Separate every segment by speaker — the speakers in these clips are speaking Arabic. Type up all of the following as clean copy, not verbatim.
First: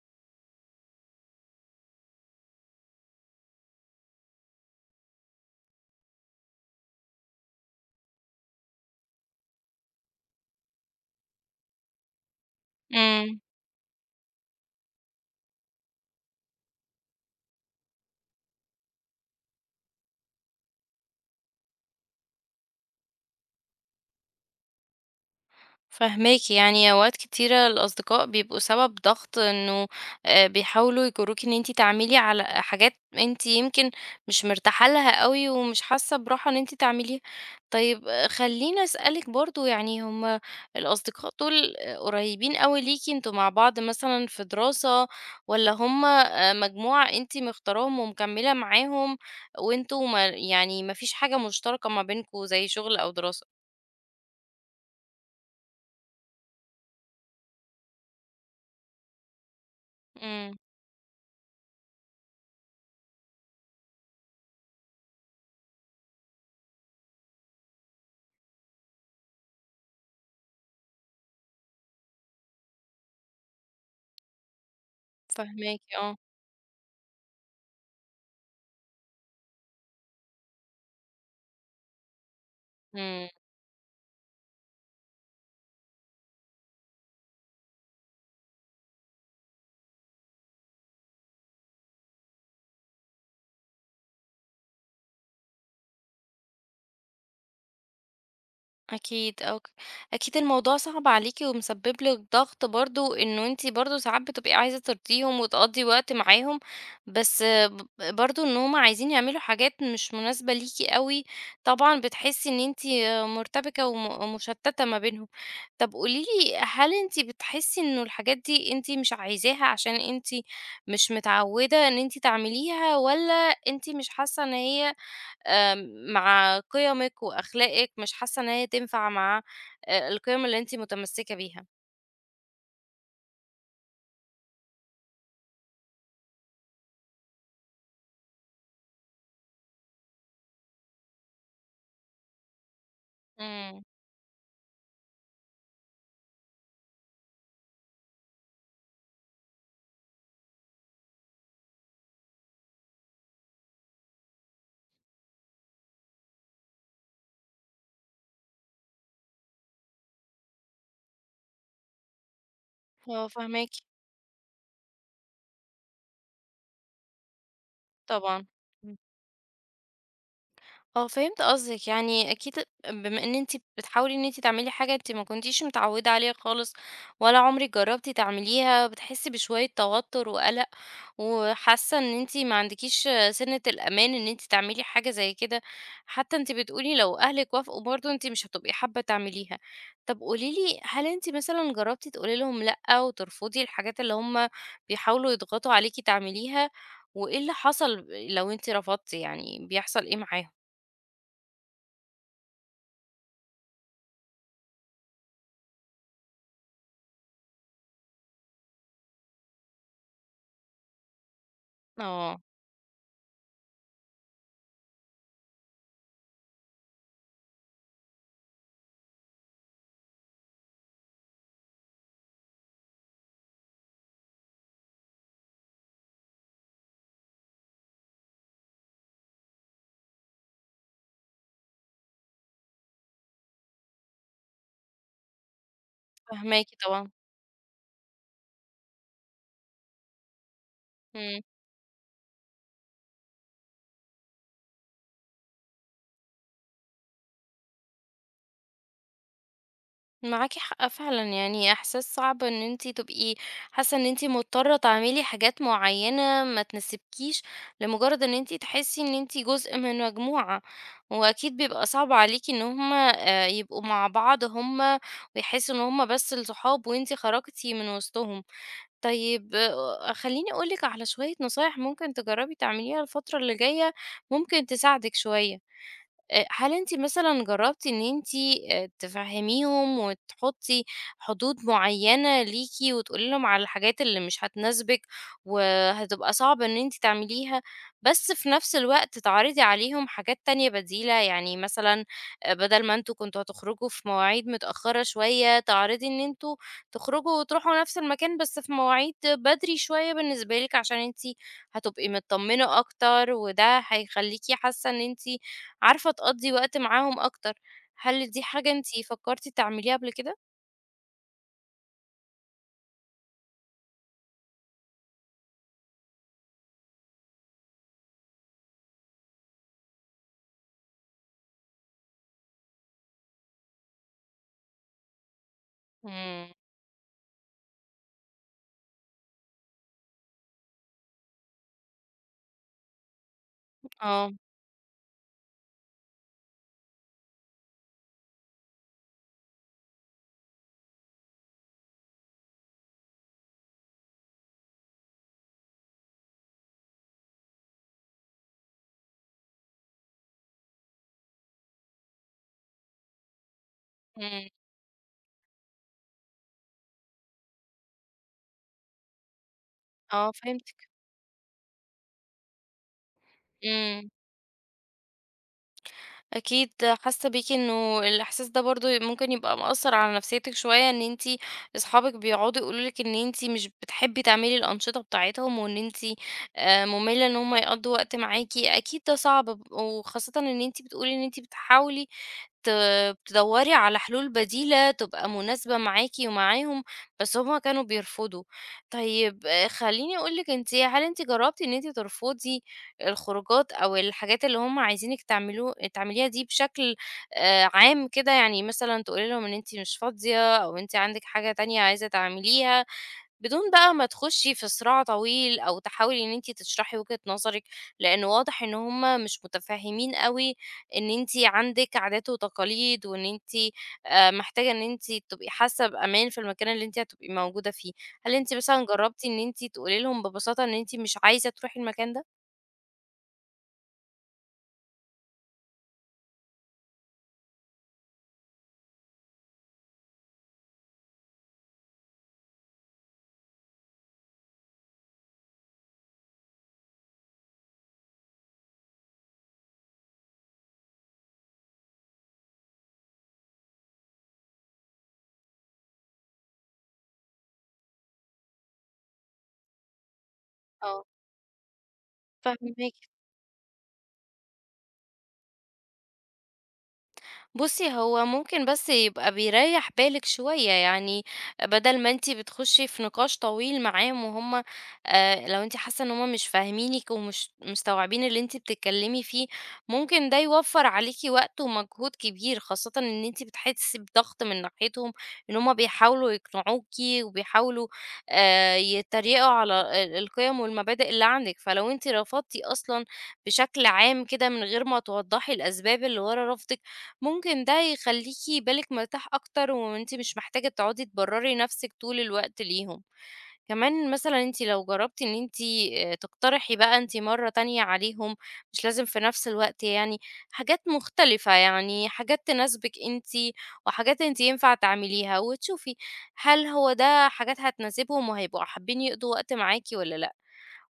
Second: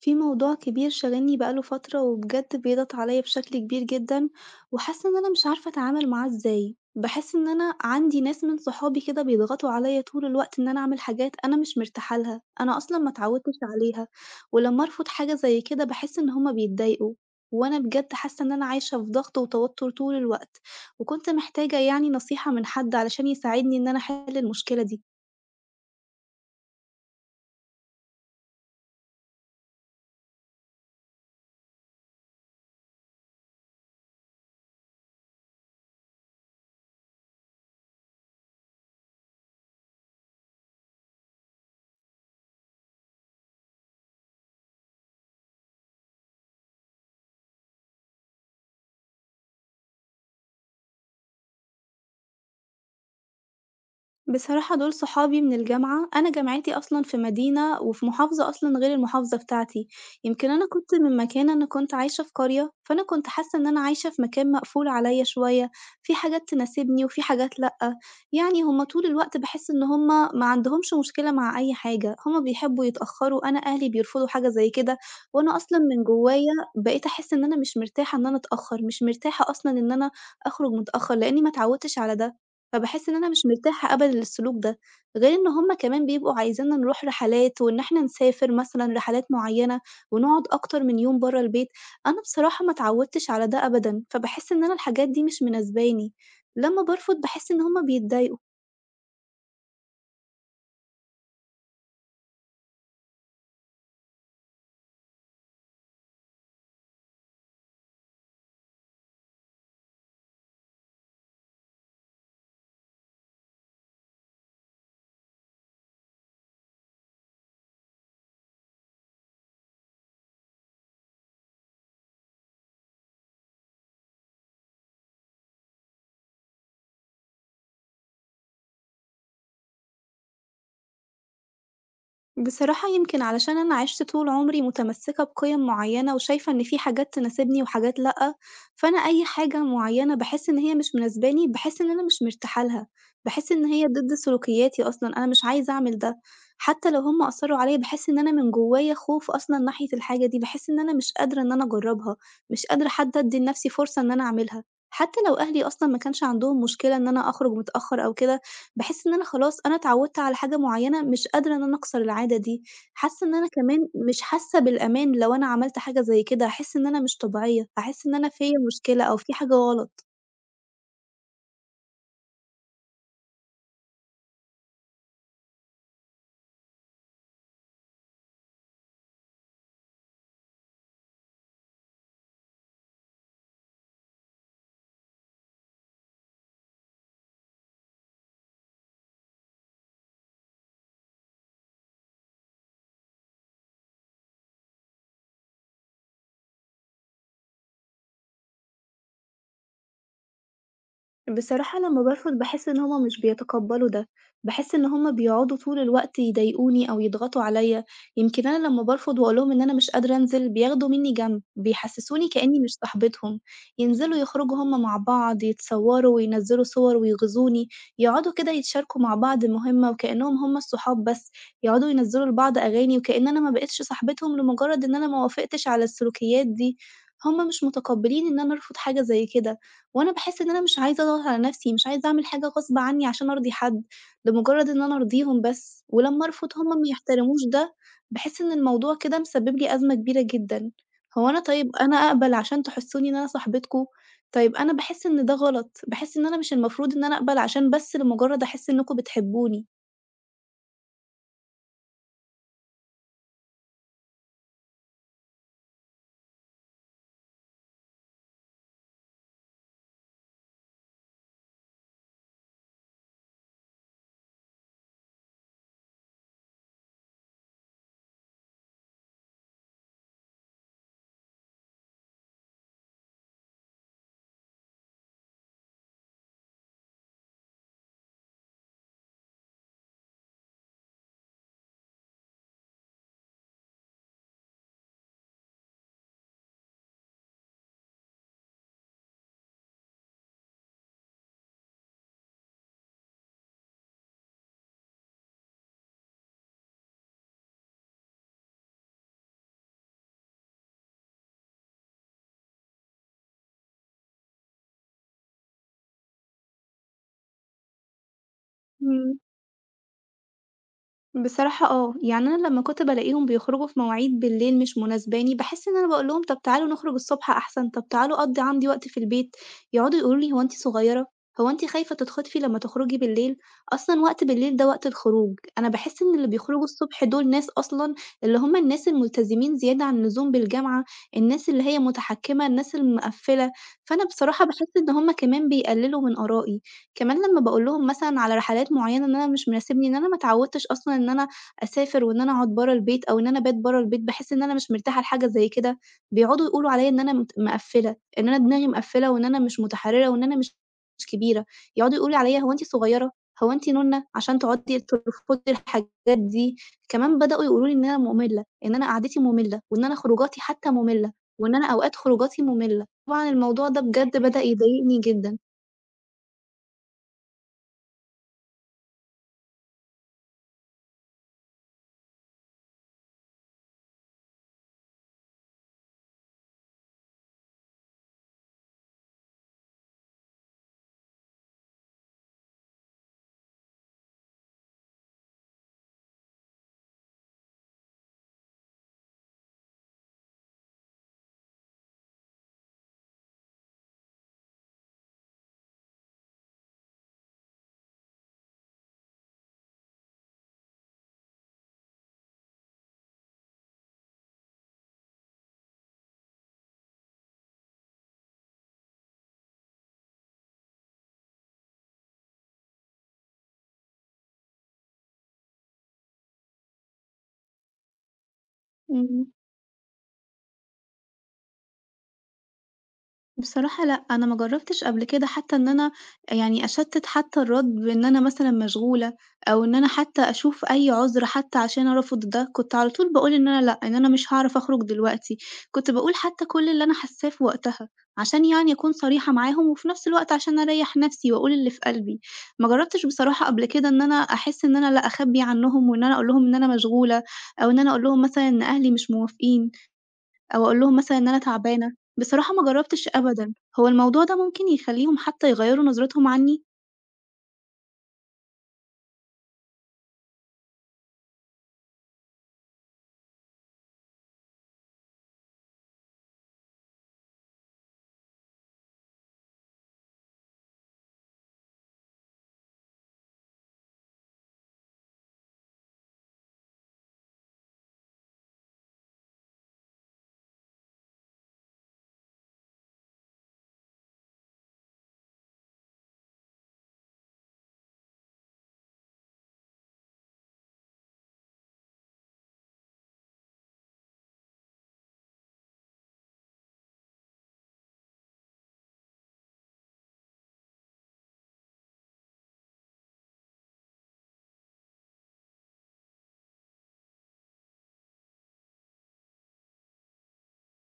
Speaker 1: في موضوع كبير شاغلني بقاله فترة وبجد بيضغط عليا بشكل كبير جدًا، وحاسة إن أنا مش عارفة أتعامل معاه إزاي، باحس إن أنا عندي ناس من صحابي كده بيضغطوا عليا طول الوقت إن أنا أعمل حاجات أنا مش مرتاحة لها، أنا أصلًا ما
Speaker 2: إمم،
Speaker 1: اتعودتش عليها، ولمّا أرفض حاجة زي كده باحس إن هُم بيتضايقوا، وأنا بجد حاسة إن أنا عايشة في ضغط وتوتر طول الوقت، وكنت محتاجة يعني نصيحة من حد علشان يساعدني إن أنا أحل المشكلة دي.
Speaker 2: فاهماكِ، يعني أوقات كتيرة الأصدقاء بيبقوا سبب ضغط إنه بيحاولوا يجروكِ إن أنتِ تعملي على حاجات أنتِ يمكن مش مرتاحة لها أوي، ومش حاسة براحة إن أنتِ تعمليها. طيب آه، خلّيني أسألِك برضه يعني هُم الأصدقاء دول آه، قريبين أوي ليكِ، أنتم مع بعض مثلًا في دراسة، والّا هُم مجموعة أنتِ مختاراهم ومكملة معاهم، وأنتم ما يعني ما فيش حاجة مشتركة ما بينكم زي شغل أو دراسة؟
Speaker 1: بصراحة دول صحابي من الجامعة، أنا جامعتي أصلًا في مدينة وفي محافظة أصلًا غير المحافظة بتاعتي، يمكن
Speaker 2: إمم.
Speaker 1: أنا كنت من مكان أنا كنت عايشة في قرية، فأنا كنت حاسة إن أنا عايشة في مكان مقفول عليَّ شوية، في حاجات تناسبني وفي حاجات لأ، يعني هُم طول الوقت باحس إن هُم ما عندهمش مشكلة مع أي حاجة، هُم بيحبوا يتأخروا، أنا أهلي بيرفضوا حاجة زي كده، وأنا أصلًا
Speaker 2: فاهماكِ
Speaker 1: من
Speaker 2: آه،
Speaker 1: جوايا بقيت أحس إن أنا مش مرتاحة إن أنا أتأخر، مش مرتاحة أصلًا إن أنا أخرج متأخر، لإني ما اتعودتش على ده. فباحس إن
Speaker 2: إمم،
Speaker 1: أنا مش مرتاحة أبدًا للسلوك ده، غير إن هُم كمان بيبقوا عايزينّا نروح رحلات وإن إحنا نسافر مثلًا رحلات معيّنة ونقعد أكتر من يوم برّه البيت، أنا بصراحة ما اتعودتش على ده أبدًا، فباحس إن أنا الحاجات دي مش مناسباني، لمّا بارفض باحس إن هُم بيتضايقوا.
Speaker 2: أكيد أوك أكيد الموضوع صعب عليكِ ومسبب لِك ضغط برضه، إنه أنتِ برضه ساعات بتبقي عايزة ترضيهم وتقضّي وقت معاهم، بس برضه إن هُم عايزين يعملوا حاجات مش مناسبة ليكِ أوي، طبعًا بتحسي إن أنتِ مرتبكة وم مشتتة ما بينهم. طب قولي لي، هل أنتِ بتحسي إنه الحاجات دي أنتِ مش عايزاها عشان أنتِ مش متعودة إن أنتِ تعمليها، والّا أنتِ مش حاسة إن هي مع قِيَمِك وأخلاقِك، مش حاسة إن هي تنفع مع القِيَم اللي أنتِ متمسكة بيها.
Speaker 1: بصراحة يمكن علشان أنا عِشت طول عمري متمسّكة بقِيَم معيّنة وشايفة إن في حاجات تناسبني وحاجات لأ، فأنا أي حاجة معيّنة باحس إن هي مش مناسباني، باحس إن أنا مش مرتاحة لها، باحس إن
Speaker 2: إمم،
Speaker 1: هي ضد سلوكياتي أصلًا، أنا مش عايزة أعمل ده، حتى لو هم أصرّوا عليَّ باحس إن أنا من جوّايا خوف أصلًا ناحية الحاجة دي، باحس إن أنا مش قادرة إن أنا أجرّبها، مش قادرة حتى أدّي لنَفْسي فرصة إن أنا أعملها، حتى لو أهلي أصلًا ما كانش عندهم مشكلة إن أنا أخرج متأخّر أو كده، باحس إن أنا خلاص أنا اتعودت على حاجة معيّنة، مش قادرة إن أنا أكسر العادة دي، حاسة
Speaker 2: آه
Speaker 1: إن أنا
Speaker 2: فاهماكِ
Speaker 1: كمان مش حاسة بالأمان لو أنا عملت حاجة زي كده، هاحس إن أنا مش طبيعية، هاحس إن أنا
Speaker 2: طبعًا.
Speaker 1: فيّا
Speaker 2: إمم،
Speaker 1: مشكلة أو في حاجة غلط.
Speaker 2: آه فهمت قصدِك، يعني أكيد بما إن أنتِ بتحاولي إن أنتِ تعملي حاجة أنتِ ما كنتيش متعودة عليها خالص، ولا عمرِك جربتِ تعمليها، بتحسي بشوية توتر وقلق. وحاسة إن أنتِ ما عندكيش سِنة الأمان إن أنتِ تعملي حاجة زي كده، حتى أنتِ بتقولي لو أهلِك وافقوا برضه أنتِ مش هتبقي حابة تعمليها. طب قولي لي، هل أنتِ مثلًا جربتِ تقولي لهم لأ وترفضي الحاجات اللي هم بيحاولوا يضغطوا عليكِ تعمليها، وإيه اللي حصل لو أنتِ رفضتِ يعني بيحصل إيه معاهم؟
Speaker 1: بصراحة لمّا بارفض باحس إن هُم مش بيتقبّلوا ده، باحس إن هُم بيقعدوا طول الوقت يضايقوني أو يضغطوا عليّا، يمكن أنا لمّا بارفض وأقول لهم إن أنا مش قادرة أنزل بياخدوا منّي جنب، بيحسسوني
Speaker 2: آه،
Speaker 1: كإنّي مش صاحبتهم، ينزلوا يخرجوا هُم مع بعض، يتصوّروا وينزّلوا صور ويغيظوني، يقعدوا كده يتشاركوا مع بعض مهمة وكإنّهم هُم الصحاب بس، يقعدوا ينزّلوا لبعض أغاني وكإن أنا ما بقيتش صاحبتهم لمجرد إن أنا ما وافقتش على السلوكيات دي، هُم مش متقبّلين إن أنا أرفض حاجة زي كده. وأنا باحس إن أنا مش عايزة أضغط على نفسي، مش عايزة أعمل حاجة غصب عنّي عشان أرضي حد، لمجرد إن أنا أرضيهم بس، ولمّا أرفض
Speaker 2: فاهماكِ
Speaker 1: هُم ما
Speaker 2: طبعًا.
Speaker 1: يحترموش ده، باحس إن الموضوع كده مسبب لي أزمة كبيرة جدًا. هو
Speaker 2: إمم.
Speaker 1: أنا طيب أنا أقبل عشان تحسّوني إن أنا صاحبتكم؟ طيب أنا باحس إن ده غلط، باحس إن أنا مش المفروض إن أنا أقبل عشان بس لمجرد أحس إنكم بتحبوني.
Speaker 2: معاكِ حق فعلًا، يعني إحساس صعب إن أنتِ تبقي حاسة إن أنتِ مضطرة تعملي حاجات معينة ما تناسبكيش، لمجرد إن أنتِ تحسي إن أنتِ جزء من مجموعة، وأكيد بيبقى صعب عليكِ إن هُم يبقوا مع بعض هُم ويحسوا إن هُم بس الصحاب وأنتِ خرجتِ من وسطهم. طيب آه، خلّيني أقول لِك على شوية نصايح ممكن تجربي تعمليها الفترة اللي جاية، ممكن تساعدِك شوية. هل أنتِ مثلًا جربتِ إن أنتِ تفهميهم وتحطي حدود معينة ليكِ، وتقولي لهم على الحاجات اللي مش هتناسبِك، وهتبقى صعب إن أنتِ تعمليها، بس في نفس الوقت تعرضي عليهم حاجات تانية بديلة، يعني مثلًا بدل ما أنتم كنتم هتخرجوا في مواعيد متأخرة شوية، تعرضي إن أنتم تخرجوا وتروحوا نفس المكان بس في مواعيد بدري شوية بالنسبة لِك، عشان أنتِ هتبقي متطمنة أكتر، وده هيخليكِ حاسة إن أنتِ عارفة تقضّي وقت معاهم أكتر، هل دي حاجة أنتِ
Speaker 1: إمم.
Speaker 2: فكّرتِ تعمليها قبل كده؟
Speaker 1: بصراحة آه، يعني أنا لمّا كنت بالاقيهم بيخرجوا في مواعيد بالليل مش مناسباني، باحس إن أنا باقول لهم طب تعالوا نخرج الصبح أحسن، طب تعالوا قضّي عندي وقت في البيت، يقعدوا يقولوا لي: "هو أنتِ صغيرة؟ هو أنتِ خايفة تتخطفي لمّا تخرجي بالليل؟" أصلًا وقت بالليل ده وقت الخروج، أنا باحس إن اللي
Speaker 2: إمم،
Speaker 1: بيخرجوا الصبح دول ناس أصلًا اللي هم الناس الملتزمين زيادة عن اللزوم بالجامعة، الناس اللي هي متحكمة، الناس المقفّلة، فأنا
Speaker 2: آه،
Speaker 1: بصراحة باحس إن هم كمان بيقللوا من آرائي. كمان لمّا باقول لهم مثلًا على رحلات معيّنة إن أنا مش مناسبني، إن أنا ما اتعودتش أصلًا إن أنا أسافر وإن أنا أقعد برّه البيت أو إن أنا أبات برّه البيت، باحس إن أنا مش مرتاحة لحاجة زي كده، بيقعدوا يقولوا عليّا إن أنا مت مقفّلة، إن أنا دماغي مقفّلة وإن أنا مش متحرّرة وإن أنا مش كبيرة، يقعدوا يقولوا عليّا هو أنتِ صغيرة، هو أنتِ نُنّة عشان
Speaker 2: إمم،
Speaker 1: تقعدي ترفضي الحاجات دي، كمان بدأوا يقولوا لي إن أنا مُمِلّة، إن أنا قعدتي مُمِلّة وإن أنا
Speaker 2: آه
Speaker 1: خروجاتي حتى
Speaker 2: فهمتِك،
Speaker 1: مُمِلّة وإن أنا أوقات خروجاتي مُمِلّة، طبعًا الموضوع ده
Speaker 2: إمم،
Speaker 1: بجد بدأ يضايقني جدًا.
Speaker 2: أكيد حاسة بيكِ إنه الإحساس ده برضه ممكن يبقى مأثّر على نفسيتِك شوية، إن أنتِ أصحابِك بيقعدوا يقولوا لِك إن أنتِ مش بتحبّي تعملي الأنشطة بتاعتهم، وإن أنتِ مُمِلّة إن هُم يقضّوا وقت معاكِ، أكيد ده صعب، وخاصةً إن أنتِ بتقولي إن أنتِ بتحاولي تدوري على حلول بديلة تبقى مناسبة معاكِ ومعاهم، بس هُم كانوا بيرفضوا. طيب خلّيني أقول لِك، أنتِ هل أنتِ جرّبتِ إن أنتِ ترفضي الخروجات أو الحاجات اللي هُم عايزينِك تعملوه تعمليها دي بشكل عام كده، يعني مثلًا تقولي لهم إن أنتِ مش فاضية أو أنتِ عندِك حاجة تانية عايزة تعمليها؟ بدون بقى ما تخشي في صراع طويل أو تحاولي إن أنتِ تشرحي وجهة نظرِك، لأن واضح إن هُم مش متفهمين أوي إن أنتِ عندِك عادات وتقاليد، وإن أنتِ محتاجة إن أنتِ تبقي حاسة بأمان في المكان اللي أنتِ هتبقي موجودة فيه. هل أنتِ مثلًا جربتِ
Speaker 1: إمم.
Speaker 2: إن أنتِ تقولي لهم ببساطة إن أنتِ مش عايزة تروحي المكان ده؟
Speaker 1: بصراحة لأ، أنا ما جرّبتش قبل كده حتى إن أنا أشتِّت حتى الرد بإن أنا مثلًا مشغولة أو إن أنا حتى أشوف أي عُذر حتى عشان أرفض ده، كنت على طول باقول إن أنا لأ، إن أنا مش هاعرف أخرُج دلوقتي، كنت باقول حتى كل اللي أنا حاسّاه في وقتها، عشان أكون صريحة معاهم وفي نفس الوقت عشان أريّح نفسي وأقول اللي في قلبي. ما جرّبتش بصراحة قبل كده إن أنا أحس إن أنا لأ، أخبّي عنّهم وإن أنا أقول لهم إن أنا مشغولة أو إن أنا أقول لهم مثلًا إن أهلي مش موافقين. أو أقول لهم
Speaker 2: آه،
Speaker 1: مثلًا إن أنا تعبانة، بصراحة ما
Speaker 2: فاهماكِ.
Speaker 1: جرّبتش أبدًا، هو الموضوع ده ممكن يخلّيهم حتى يغيّروا نظرتهم عني؟
Speaker 2: بُصّي، هو ممكن بس يبقى بيريّح بالِك شوية، يعني بدل ما أنتِ بتخشي في نقاش طويل معاهم وهُم لو أنتِ حاسة إن هُم مش فاهمينِك ومش مستوعبين اللي أنتِ بتتكلمي فيه، ممكن ده يوفّر عليكِ وقت ومجهود كبير، خاصةً إن أنتِ بتحسي بضغط من ناحيتهم إن هُم بيحاولوا يقنعوكِ وبيحاولوا يتريقوا على القيم والمبادئ اللي عندِك، فلو أنتِ رفضتِ أصلًا بشكل عام كده من غير ما توضّحي الأسباب اللي ورا رفضِك ممكن ده يخلّيكِ بالِك مرتاح أكتر، وأنتِ مش محتاجة تقعدي تبرّري نفسِك طول الوقت ليهم. كمان مثلًا أنتِ لو جرّبتِ إن أنتِ تقترحي بقى أنتِ مرّة تانية عليهم، مش لازم في نفس الوقت يعني، حاجات مختلفة، يعني حاجات تناسبِك أنتِ، وحاجات أنتِ ينفع تعمليها، وتشوفي هل هو ده حاجات هتناسبهم وهيبقوا حابين يقضوا وقت معاكِ والّا لأ.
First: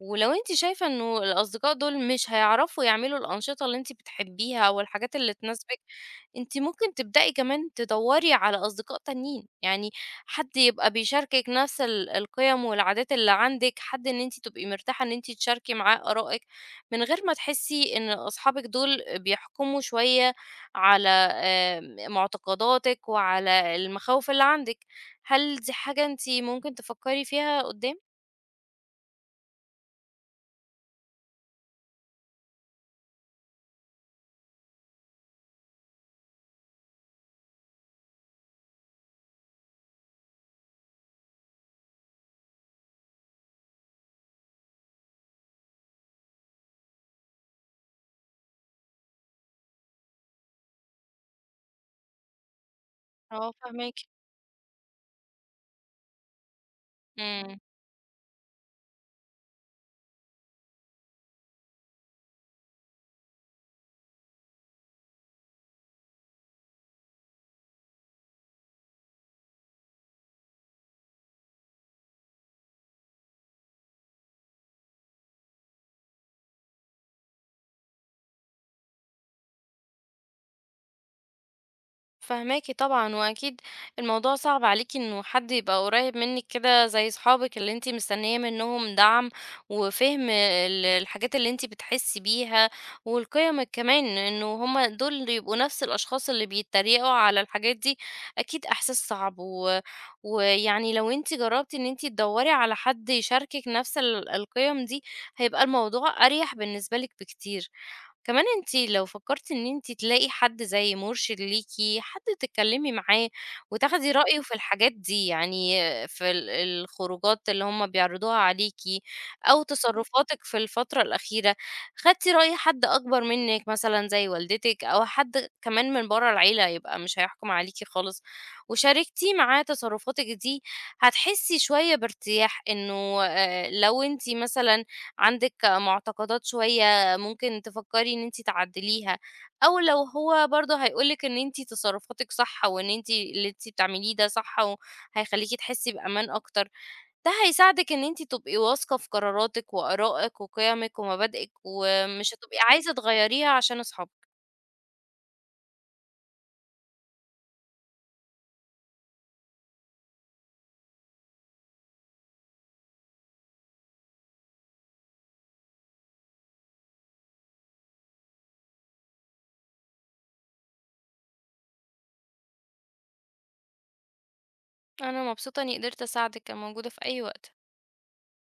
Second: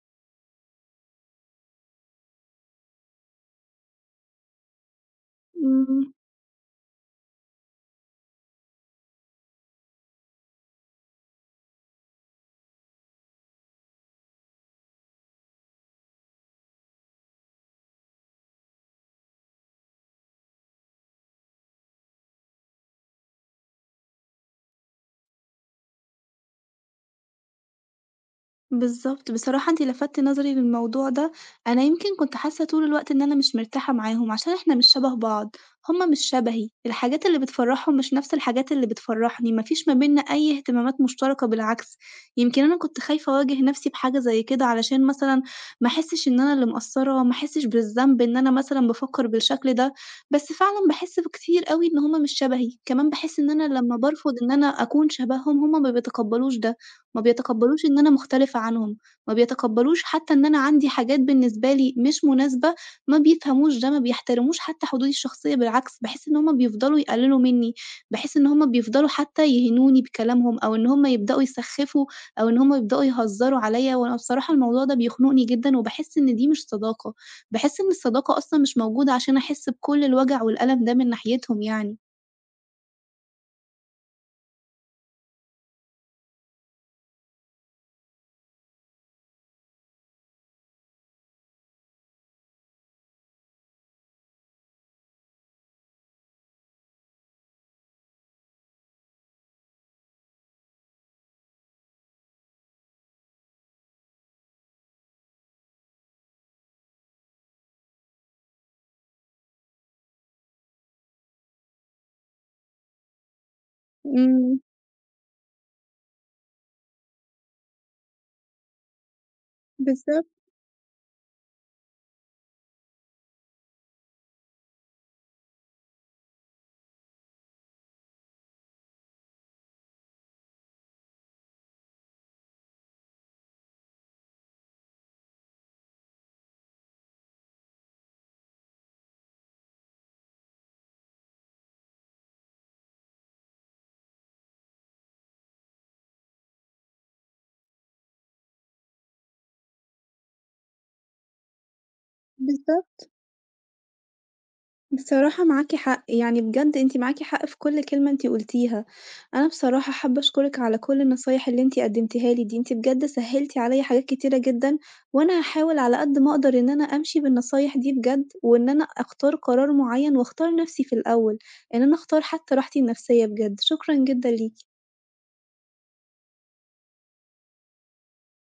Speaker 2: ولو أنتِ شايفة إنه الأصدقاء دول مش هيعرفوا يعملوا الأنشطة اللي أنتِ بتحبيها أو الحاجات اللي تناسبِك،
Speaker 1: إمم.
Speaker 2: أنتِ ممكن تبدئي كمان تدوّري على أصدقاء تانيين، يعني حد يبقى بيشاركِك نفس القيم والعادات اللي عندِك، حد إن أنتِ تبقي مرتاحة إن أنتِ تشاركي معاه آرائِك، من غير ما تحسي إن أصحابِك دول بيحكموا شوية على معتقداتِك وعلى المخاوف اللي عندِك. هل دي حاجة أنتِ ممكن تفكّري فيها قدّام؟
Speaker 1: بالضبط، بصراحة أنتِ لفتِّ نظري للموضوع ده، أنا يمكن كنت حاسة طول الوقت إن أنا مش مرتاحة معاهم، عشان إحنا مش شبه بعض، هُم مش شبهي، الحاجات اللي بتفرّحهم مش نفس الحاجات اللي بتفرّحني، ما فيش ما بيننا أي اهتمامات مشتركة بالعكس، يمكن أنا كنت خايفة أواجه نفسي بحاجة زي كده علشان مثلًا ما أحسش إن أنا اللي مقصّرة، ما أحسش بالذنب إن أنا مثلًا بافكّر بالشكل ده، بس فعلًا باحس بكتير أوي إن هُم مش شبهي، كمان باحس إن
Speaker 2: آه،
Speaker 1: أنا لمّا
Speaker 2: فاهماكِ.
Speaker 1: بارفض إن أنا أكون شبههم، هُم ما بيتقبّلوش ده. ما
Speaker 2: إمم.
Speaker 1: بيتقبّلوش إن أنا مختلفة عنهم، ما بيتقبّلوش حتى إن أنا عندي حاجات بالنسبة لي مش مناسبة، ما بيفهموش ده، ما بيحترموش حتى حدودي الشخصية بالعكس، باحس إن هُم بيفضلوا يقلّلوا منّي، باحس إن هُم بيفضلوا حتى يهينوني بكلامهم أو إن هُم يبدؤوا يسخّفوا أو إن هُم يبدؤوا يهزّروا عليّا وأنا بصراحة الموضوع ده بيخنقني جدًا وباحس إن دي مش صداقة، باحس إن الصداقة أصلًا مش موجودة عشان أحس بكل الوجع والألم ده من ناحيتهم.
Speaker 2: فهماكِ طبعًا، وأكيد الموضوع صعب عليكِ إنه حد يبقى قريب منِك كده زي صحابِك اللي أنتِ مستنية منهم دعم، وفهم الحاجات اللي أنتِ بتحسي بيها، وقيمِك كمان، إنه هُم دول اللي يبقوا نفس الأشخاص اللي بيتريقوا على الحاجات دي، أكيد إحساس صعب، ويعني لو أنتِ جربتِ إن أنتِ تدوري على حد يشاركِك نفس القيم دي، هيبقى الموضوع أريح بالنسبة لِك بكتير. كمان أنتِ لو فكرتِ إن أنتِ تلاقي حد زي مرشد ليكِ، حد تتكلمي معاه وتاخدي رأيه في
Speaker 1: إمم،
Speaker 2: الحاجات دي، يعني في الخروجات اللي هم بيعرضوها عليكِ أو
Speaker 1: بالضبط،
Speaker 2: تصرفاتِك في الفترة الأخيرة، خدتِ رأي حد أكبر منِك مثلًا زي والدتِك أو حد كمان من برّه العيلة يبقى مش هيحكم عليكِ خالص، وشاركتيه معاه تصرفاتِك دي، هتحسي شوية بارتياح إنه لو أنتِ مثلًا عندِك معتقدات شوية ممكن تفكري إن أنتِ تعدّليها، أو لو هو برضه هيقول لِك إن أنتِ تصرُّفاتِك صح وإن أنتِ اللي أنتِ بتعمليه ده صح وهيخلّيكِ تحسّي بأمان أكتر، ده هيساعدِك إن أنتِ تبقي واثقة في قراراتِك وآرائِك وقِيَمِك ومبادئِك، ومش هتبقي عايزة
Speaker 1: بالضبط.
Speaker 2: تغيّريها عشان أصحابِك.
Speaker 1: بصراحة معاكِ حق، بجد أنتِ معاكِ حق في كل كلمة أنتِ قُلتيها. أنا بصراحة حابة أشكرِك على كل النصايح اللي أنتِ قدّمتيها لي دي، أنتِ بجد سهّلتِ عليَّ حاجات كتيرة جدًا، وأنا هاحاول على قد ما أقدر إن أنا أمشي بالنصايح دي بجد، وإن أنا أختار قرار معيّن وأختار نَفْسي في الأول، إن أنا أختار حتى راحتي النفسية بجد. شكرًا جدًا ليكِ.
Speaker 2: أنا مبسوطة إني قدرت أساعدِك، أنا موجودة في أي وقت.